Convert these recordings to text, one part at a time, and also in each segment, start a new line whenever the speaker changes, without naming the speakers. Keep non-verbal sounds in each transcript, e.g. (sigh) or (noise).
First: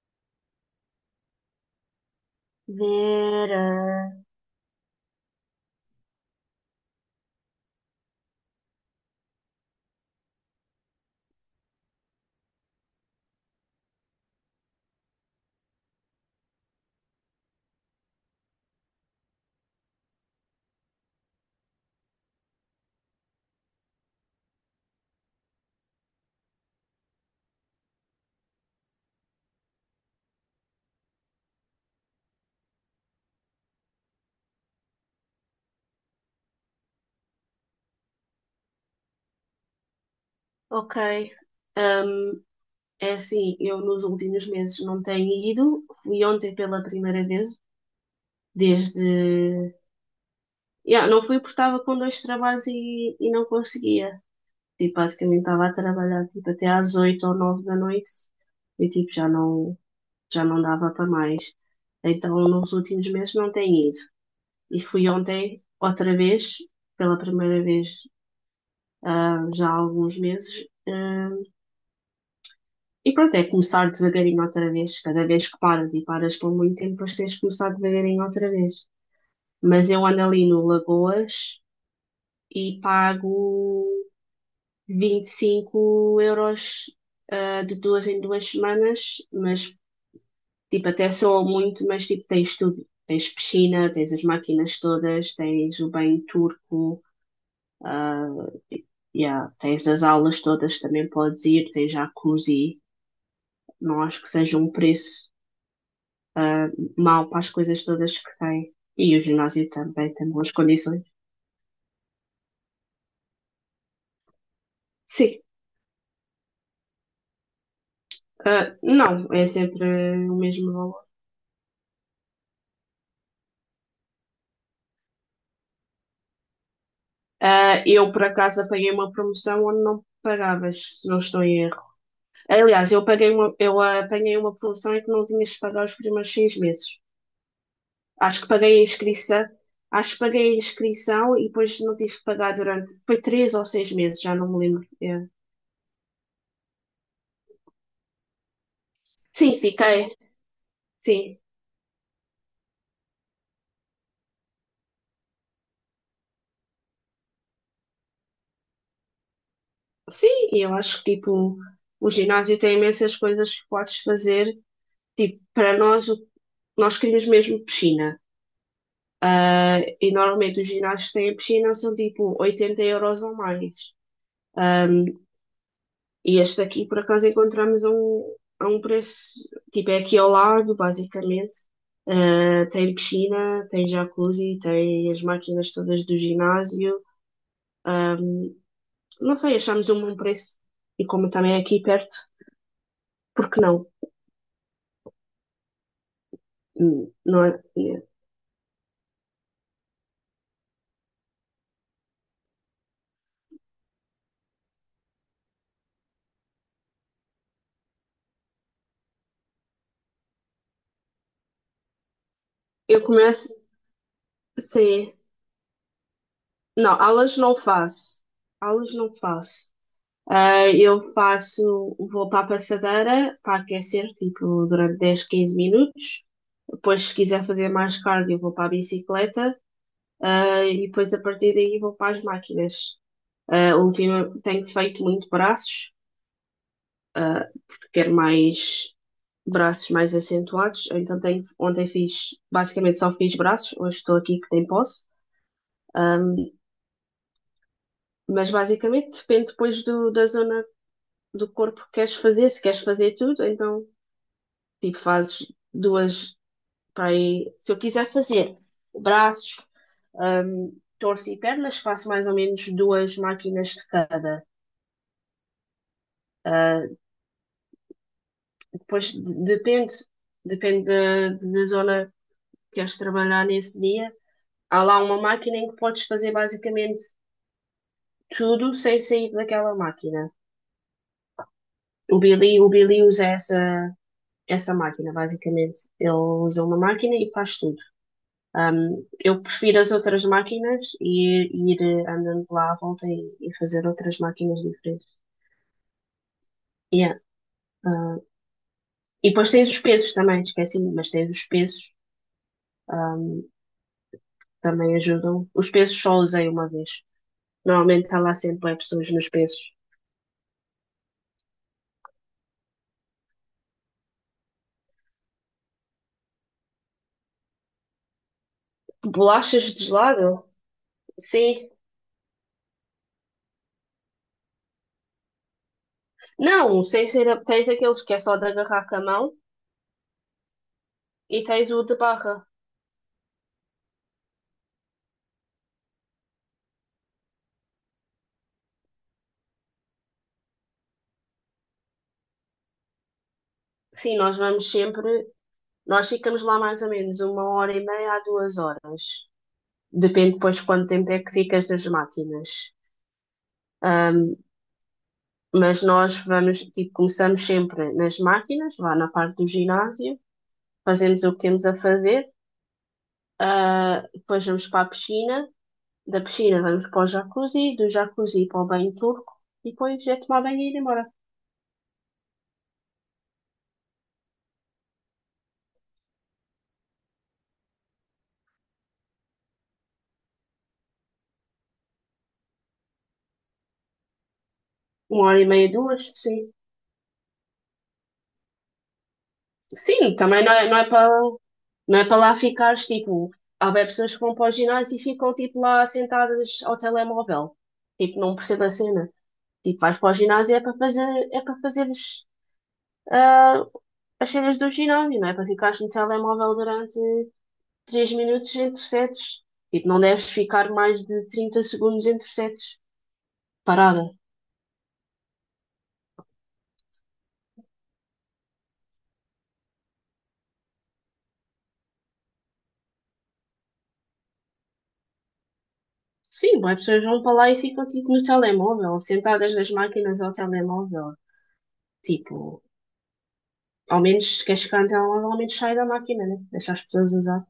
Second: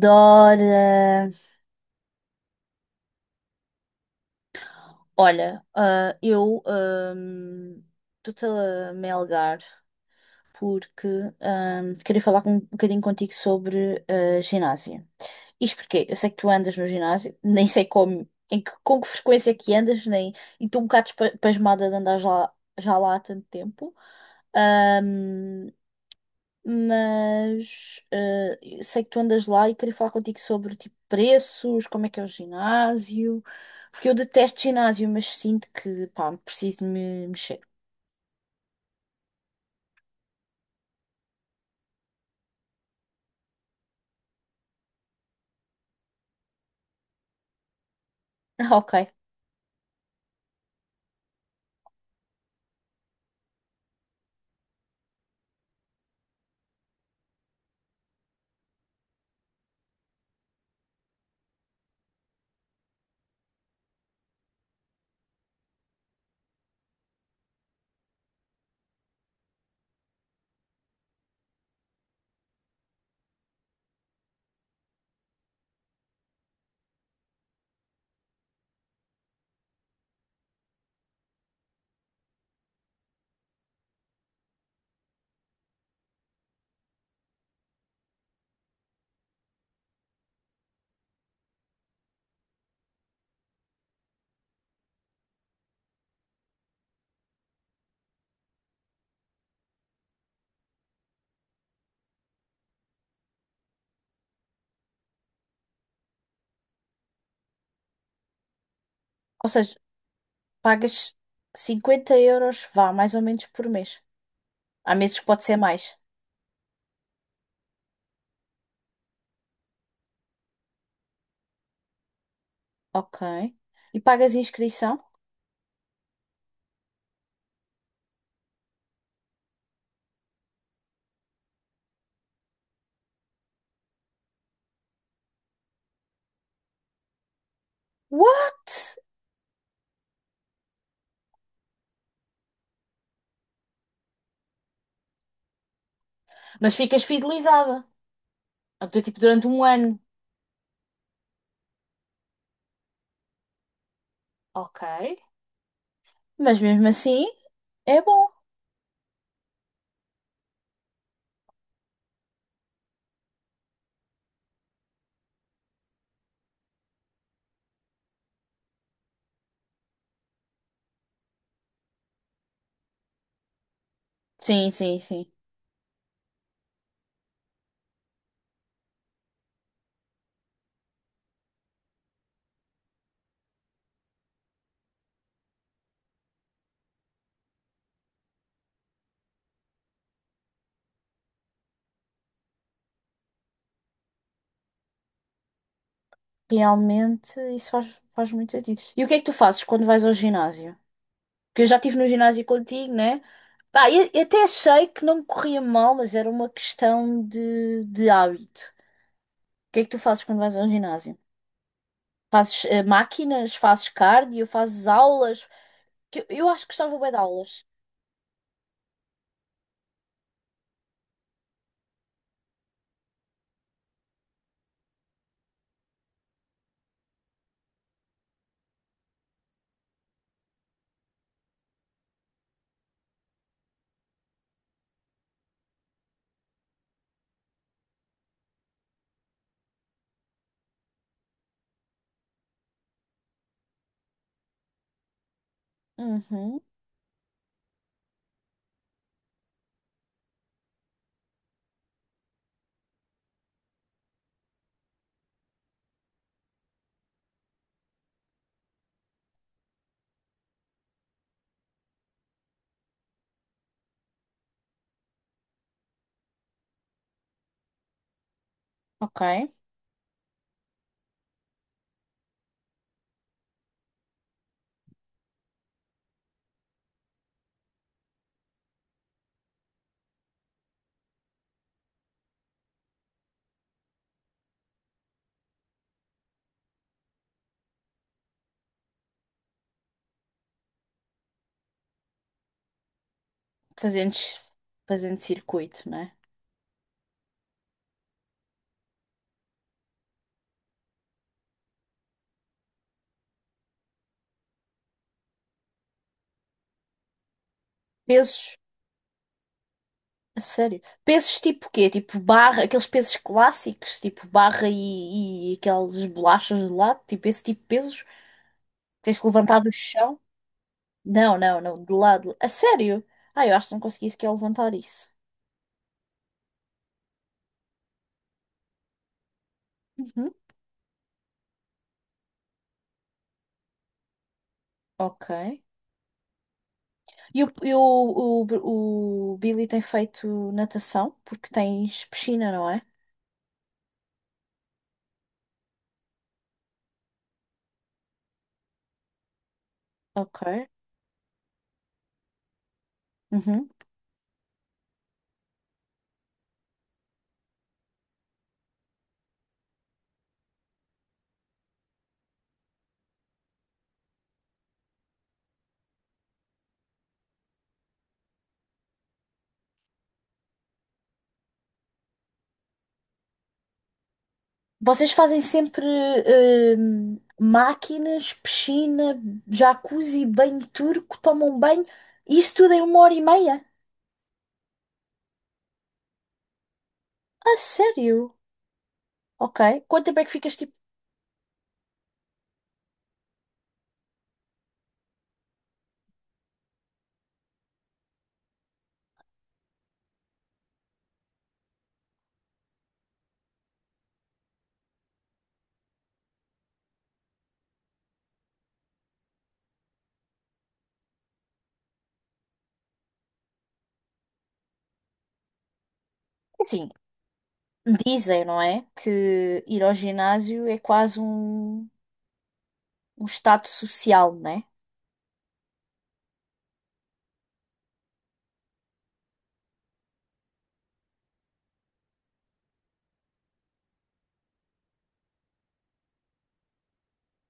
Dora.
Vera.
Olha, eu estou-te a melgar porque queria um bocadinho contigo sobre ginásio. Isto porque eu sei que tu andas no ginásio, (laughs) nem sei como, em que, com que frequência é que andas, nem, e estou um bocado pasmada de andar já lá há tanto tempo. Ah, mas sei que tu andas lá e queria falar contigo sobre tipo preços, como é que é o ginásio, porque eu detesto ginásio, mas sinto que pá, preciso de me mexer. (laughs)
Ok. Ah, É assim, eu nos últimos meses não tenho ido. Fui ontem pela primeira vez,
Ah, ok.
desde. Yeah, não fui porque estava com dois trabalhos e não conseguia. Tipo, basicamente estava a trabalhar tipo, até às oito ou nove da noite e tipo, já não dava para mais. Então, nos últimos meses não tenho ido. E fui ontem, outra vez, pela primeira vez já há alguns meses. E pronto, é começar devagarinho outra vez. Cada vez que paras e paras por muito tempo, depois tens de começar devagarinho outra vez. Mas eu ando ali no Lagoas e pago 25 euros de duas em duas semanas, mas tipo, até soa muito, mas tipo, tens tudo. Tens piscina, tens as máquinas todas, tens o banho turco, e- yeah, tens as aulas todas, também podes ir, tens jacuzzi. Não acho que seja um preço mal para as coisas todas que tem. E o
Ou
ginásio
seja,
também tem boas
pagas
condições.
50 euros, vá, mais ou menos por mês. Há meses que
Sim,
pode ser mais.
não, é sempre o mesmo valor.
Ok. E pagas inscrição?
Eu, por acaso, apanhei uma promoção onde não pagavas, se não estou em erro. Aliás, eu apanhei uma promoção em que não tinhas de pagar os primeiros seis meses. Acho que paguei a
What?
inscrição, Acho que paguei a inscrição e depois não tive que pagar durante, foi três ou seis meses, já não me lembro. É.
Mas ficas fidelizada. Então, tipo, durante
Sim,
um ano.
fiquei, sim,
Ok. Mas mesmo assim, é bom.
Sim, e eu acho que tipo, o ginásio tem imensas coisas que podes fazer. Tipo, para nós, nós queríamos mesmo piscina. E normalmente os ginásios que têm a piscina são tipo 80 euros ou mais.
Sim, sim, sim.
E este aqui, por acaso, encontramos a um preço. Tipo, é aqui ao lado, basicamente. Tem piscina, tem jacuzzi, tem as máquinas todas do ginásio. Não sei, achamos um bom preço. E como também é aqui perto, por que não?
Realmente,
Não é?
faz muito sentido. E o que é que tu fazes quando vais ao ginásio? Porque eu já estive no ginásio contigo, né? Pá, eu até achei que não me corria mal, mas era uma questão de hábito. O que é que tu fazes quando vais ao ginásio? Fazes
Eu
máquinas?
começo,
Fazes cardio? Fazes
sim.
aulas? Que eu acho que gostava
Não,
bem de
aulas não
aulas.
faço. Aulas não faço. Eu faço, vou para a passadeira para aquecer, tipo, durante 10 15 minutos. Depois, se quiser fazer mais cardio, vou para a bicicleta. E depois, a partir daí, vou para as máquinas. Ultima, tenho feito muito braços, quero mais braços mais acentuados. Então, tenho, ontem fiz, basicamente só fiz braços. Hoje estou aqui que nem posso.
Uhum,
Mas, basicamente, depende depois da zona do corpo que queres fazer, se queres fazer tudo, então tipo fazes duas para aí. Se eu quiser fazer braços, torso e pernas, faço mais ou menos duas máquinas de cada. Ah, Depois
ok.
depende, depende da zona que queres trabalhar nesse dia. Há lá uma máquina em que podes fazer basicamente tudo sem sair daquela máquina. O Billy usa essa máquina, basicamente. Ele usa uma máquina e faz tudo. Um, eu prefiro as outras máquinas e ir andando de lá à volta e fazer
Fazendo,
outras
ci-
máquinas diferentes.
fazendo circuito, né?
Yeah. Uh, e depois tens os pesos também, esqueci, mas tens os pesos, também ajudam. Os pesos só usei uma vez. Normalmente está lá
Pesos.
sempre é pessoas nos pesos.
A sério? Pesos tipo quê? Tipo barra, aqueles pesos clássicos, tipo barra e aqueles bolachas de lado, tipo esse tipo de pesos? Tens que levantar do
Bolachas de
chão?
gelado?
Não, não,
Sim.
não, de lado. A sério? Ah, eu acho que não consegui sequer levantar isso.
Não, sem ser. Tens aqueles que é só de agarrar com a mão
Uhum.
e tens o de barra.
Ok. E o Billy tem feito natação, porque tens piscina, não é?
Sim, nós vamos sempre. Nós ficamos lá mais ou menos uma hora e meia a duas horas. Depende
Ok.
depois de quanto tempo é que ficas nas máquinas.
Uhum.
Um, mas nós vamos, tipo, começamos sempre nas máquinas, lá na parte do ginásio, fazemos o que temos a fazer, depois vamos para a piscina, da piscina vamos para o jacuzzi, do jacuzzi para o banho turco, e depois é tomar banho e ir embora.
Vocês fazem sempre máquinas, piscina, jacuzzi, banho turco, tomam banho, isso tudo em uma hora e meia?
Uma hora e meia, duas, sim.
A sério? Ok. Quanto
Sim,
tempo é que
também
ficas tipo.
não é para, não é para lá ficares, tipo, há bem pessoas que vão para o ginásio e ficam, tipo, lá sentadas ao telemóvel. Tipo, não percebo a cena. Tipo, vais para o ginásio é para fazer, é para fazeres ah, as cenas do ginásio, não é para ficares no telemóvel durante 3 minutos entre sets. Tipo, não deves ficar mais de 30 segundos entre sets parada.
Assim, dizem, não é? Que ir ao ginásio é quase um estado social, né?
Sim, as pessoas vão para lá e ficam tipo no telemóvel, sentadas nas máquinas ao telemóvel. Tipo, ao menos se queres ficar no telemóvel, ao menos sai da máquina, né? Deixa as pessoas usar.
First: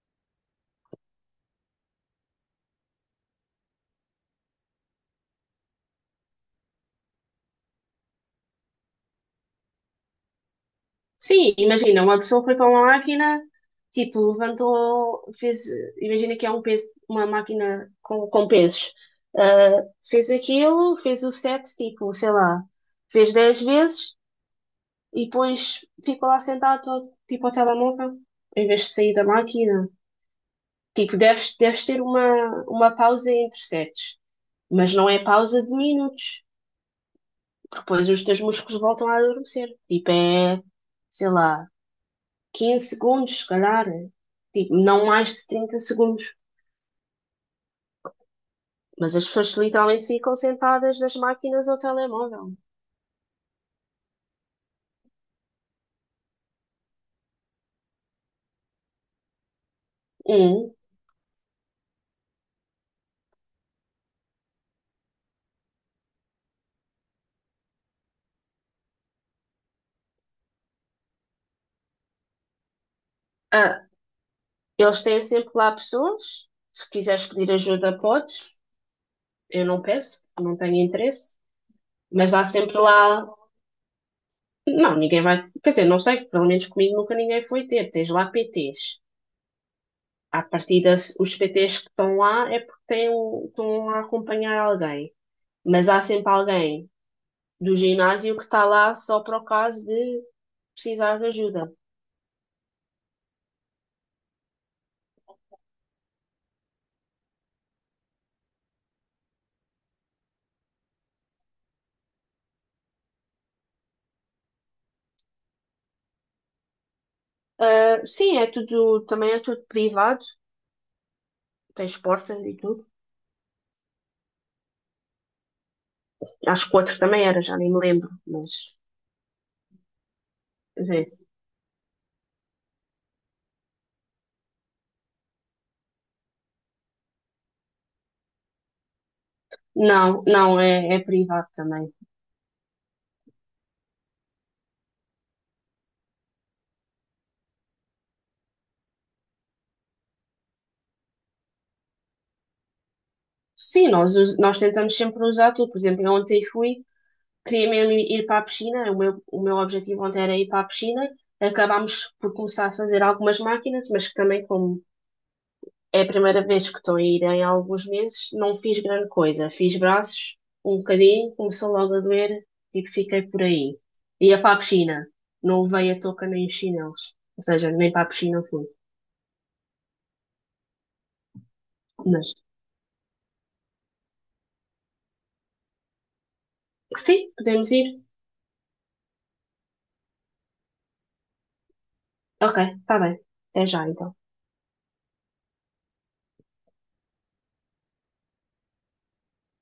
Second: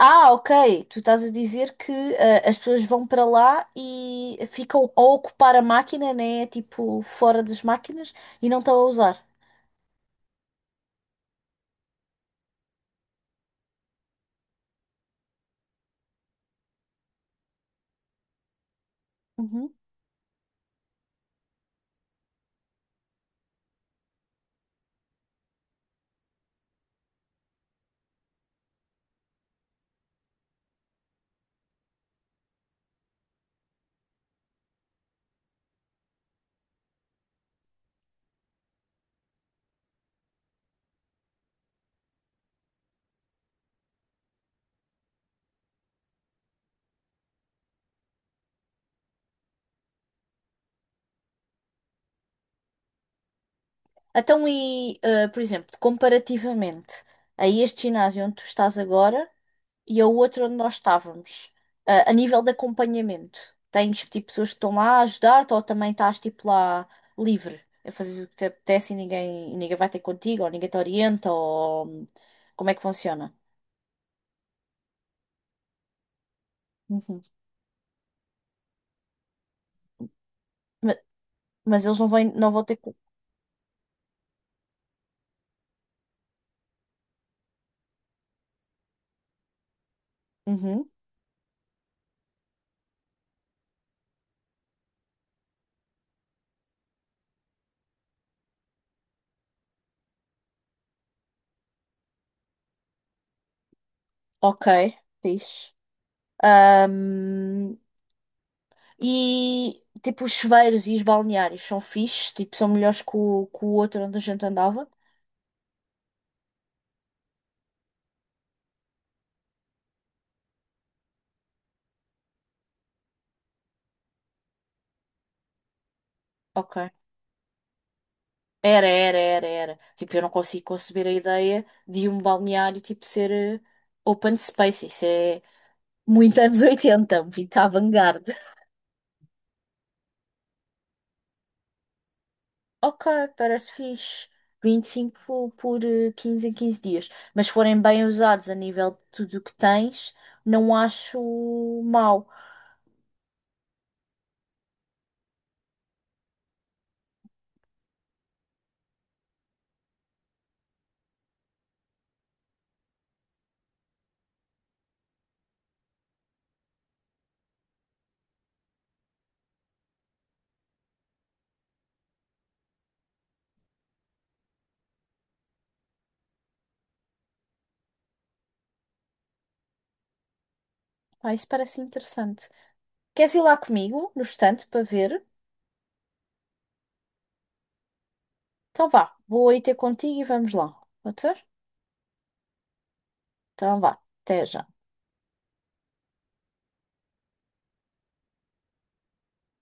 Ah, ok. Tu estás a dizer que as pessoas vão para lá e ficam a ocupar a máquina, né? Tipo, fora das máquinas e não estão a usar.
Sim, imagina, uma pessoa foi para uma máquina, tipo, levantou, fez, imagina que é um peso, uma máquina com pesos.
Uhum.
Fez aquilo, fez o set, tipo, sei lá, fez 10 vezes e depois ficou lá sentado, tipo, ao telemóvel, em vez de sair da máquina. Tipo, deves ter uma pausa entre sets, mas não é pausa de minutos, porque depois os teus músculos voltam a adormecer. Tipo, é, sei lá. Quinze segundos, se calhar, tipo, não mais de 30 segundos. Mas as pessoas literalmente ficam sentadas nas máquinas ou telemóvel.
Então, por exemplo, comparativamente a este ginásio onde tu estás agora e ao outro onde
Um,
nós estávamos, a nível de acompanhamento, tens tipo pessoas que estão lá a ajudar-te ou também estás tipo lá livre a fazer o que te apetece e ninguém vai ter contigo ou ninguém te orienta ou como é que funciona?
ah, eles têm sempre lá pessoas, se
Uhum.
quiseres pedir ajuda, podes. Eu não peço, não tenho
Ma-
interesse.
Mas, eles não vão,
Mas há
não vão ter.
sempre
co-
lá. Não, ninguém vai. Quer dizer, não sei, pelo menos comigo nunca ninguém foi ter. Tens lá PTs. À
Uhum.
partida, os PTs que estão lá é porque têm, estão a acompanhar alguém. Mas há sempre alguém do ginásio que está lá só para o caso de precisar de ajuda.
Ok, fixe. E tipo, os chuveiros e os balneários são fixes, tipo, são melhores que que o outro onde a gente andava.
Sim, é tudo, também é tudo privado, tens portas e tudo. Acho que
Ok.
o outro também era, já nem me lembro, mas
Era, era, era, era. Tipo, eu não consigo
quer
conceber a
dizer,
ideia de um balneário tipo ser open space. Isso é muito (laughs) anos 80, muito avant-garde.
não, não, é, é privado também.
Ok, parece fixe. 25 por 15 em 15 dias. Mas se forem bem usados a nível de tudo o que tens, não acho mau.
Sim, nós tentamos sempre usar tudo. Por exemplo, eu ontem fui, queria mesmo ir para a piscina, o meu objetivo ontem era ir para a piscina. Acabámos por começar a fazer algumas máquinas, mas que também, como é a primeira vez que estou a ir em alguns meses, não fiz grande coisa. Fiz braços um bocadinho, começou logo a doer, e fiquei por aí. Ia para a piscina, não levei a touca nem os chinelos, ou seja, nem para a piscina fui.
Ah, isso parece
Mas
interessante. Queres ir lá comigo, no estante, para ver?
sim, podemos ir.
Então vá, vou aí ter contigo e vamos lá. Pode ser?
Ok, está bem. Até
Então
já
vá,
então.
até já.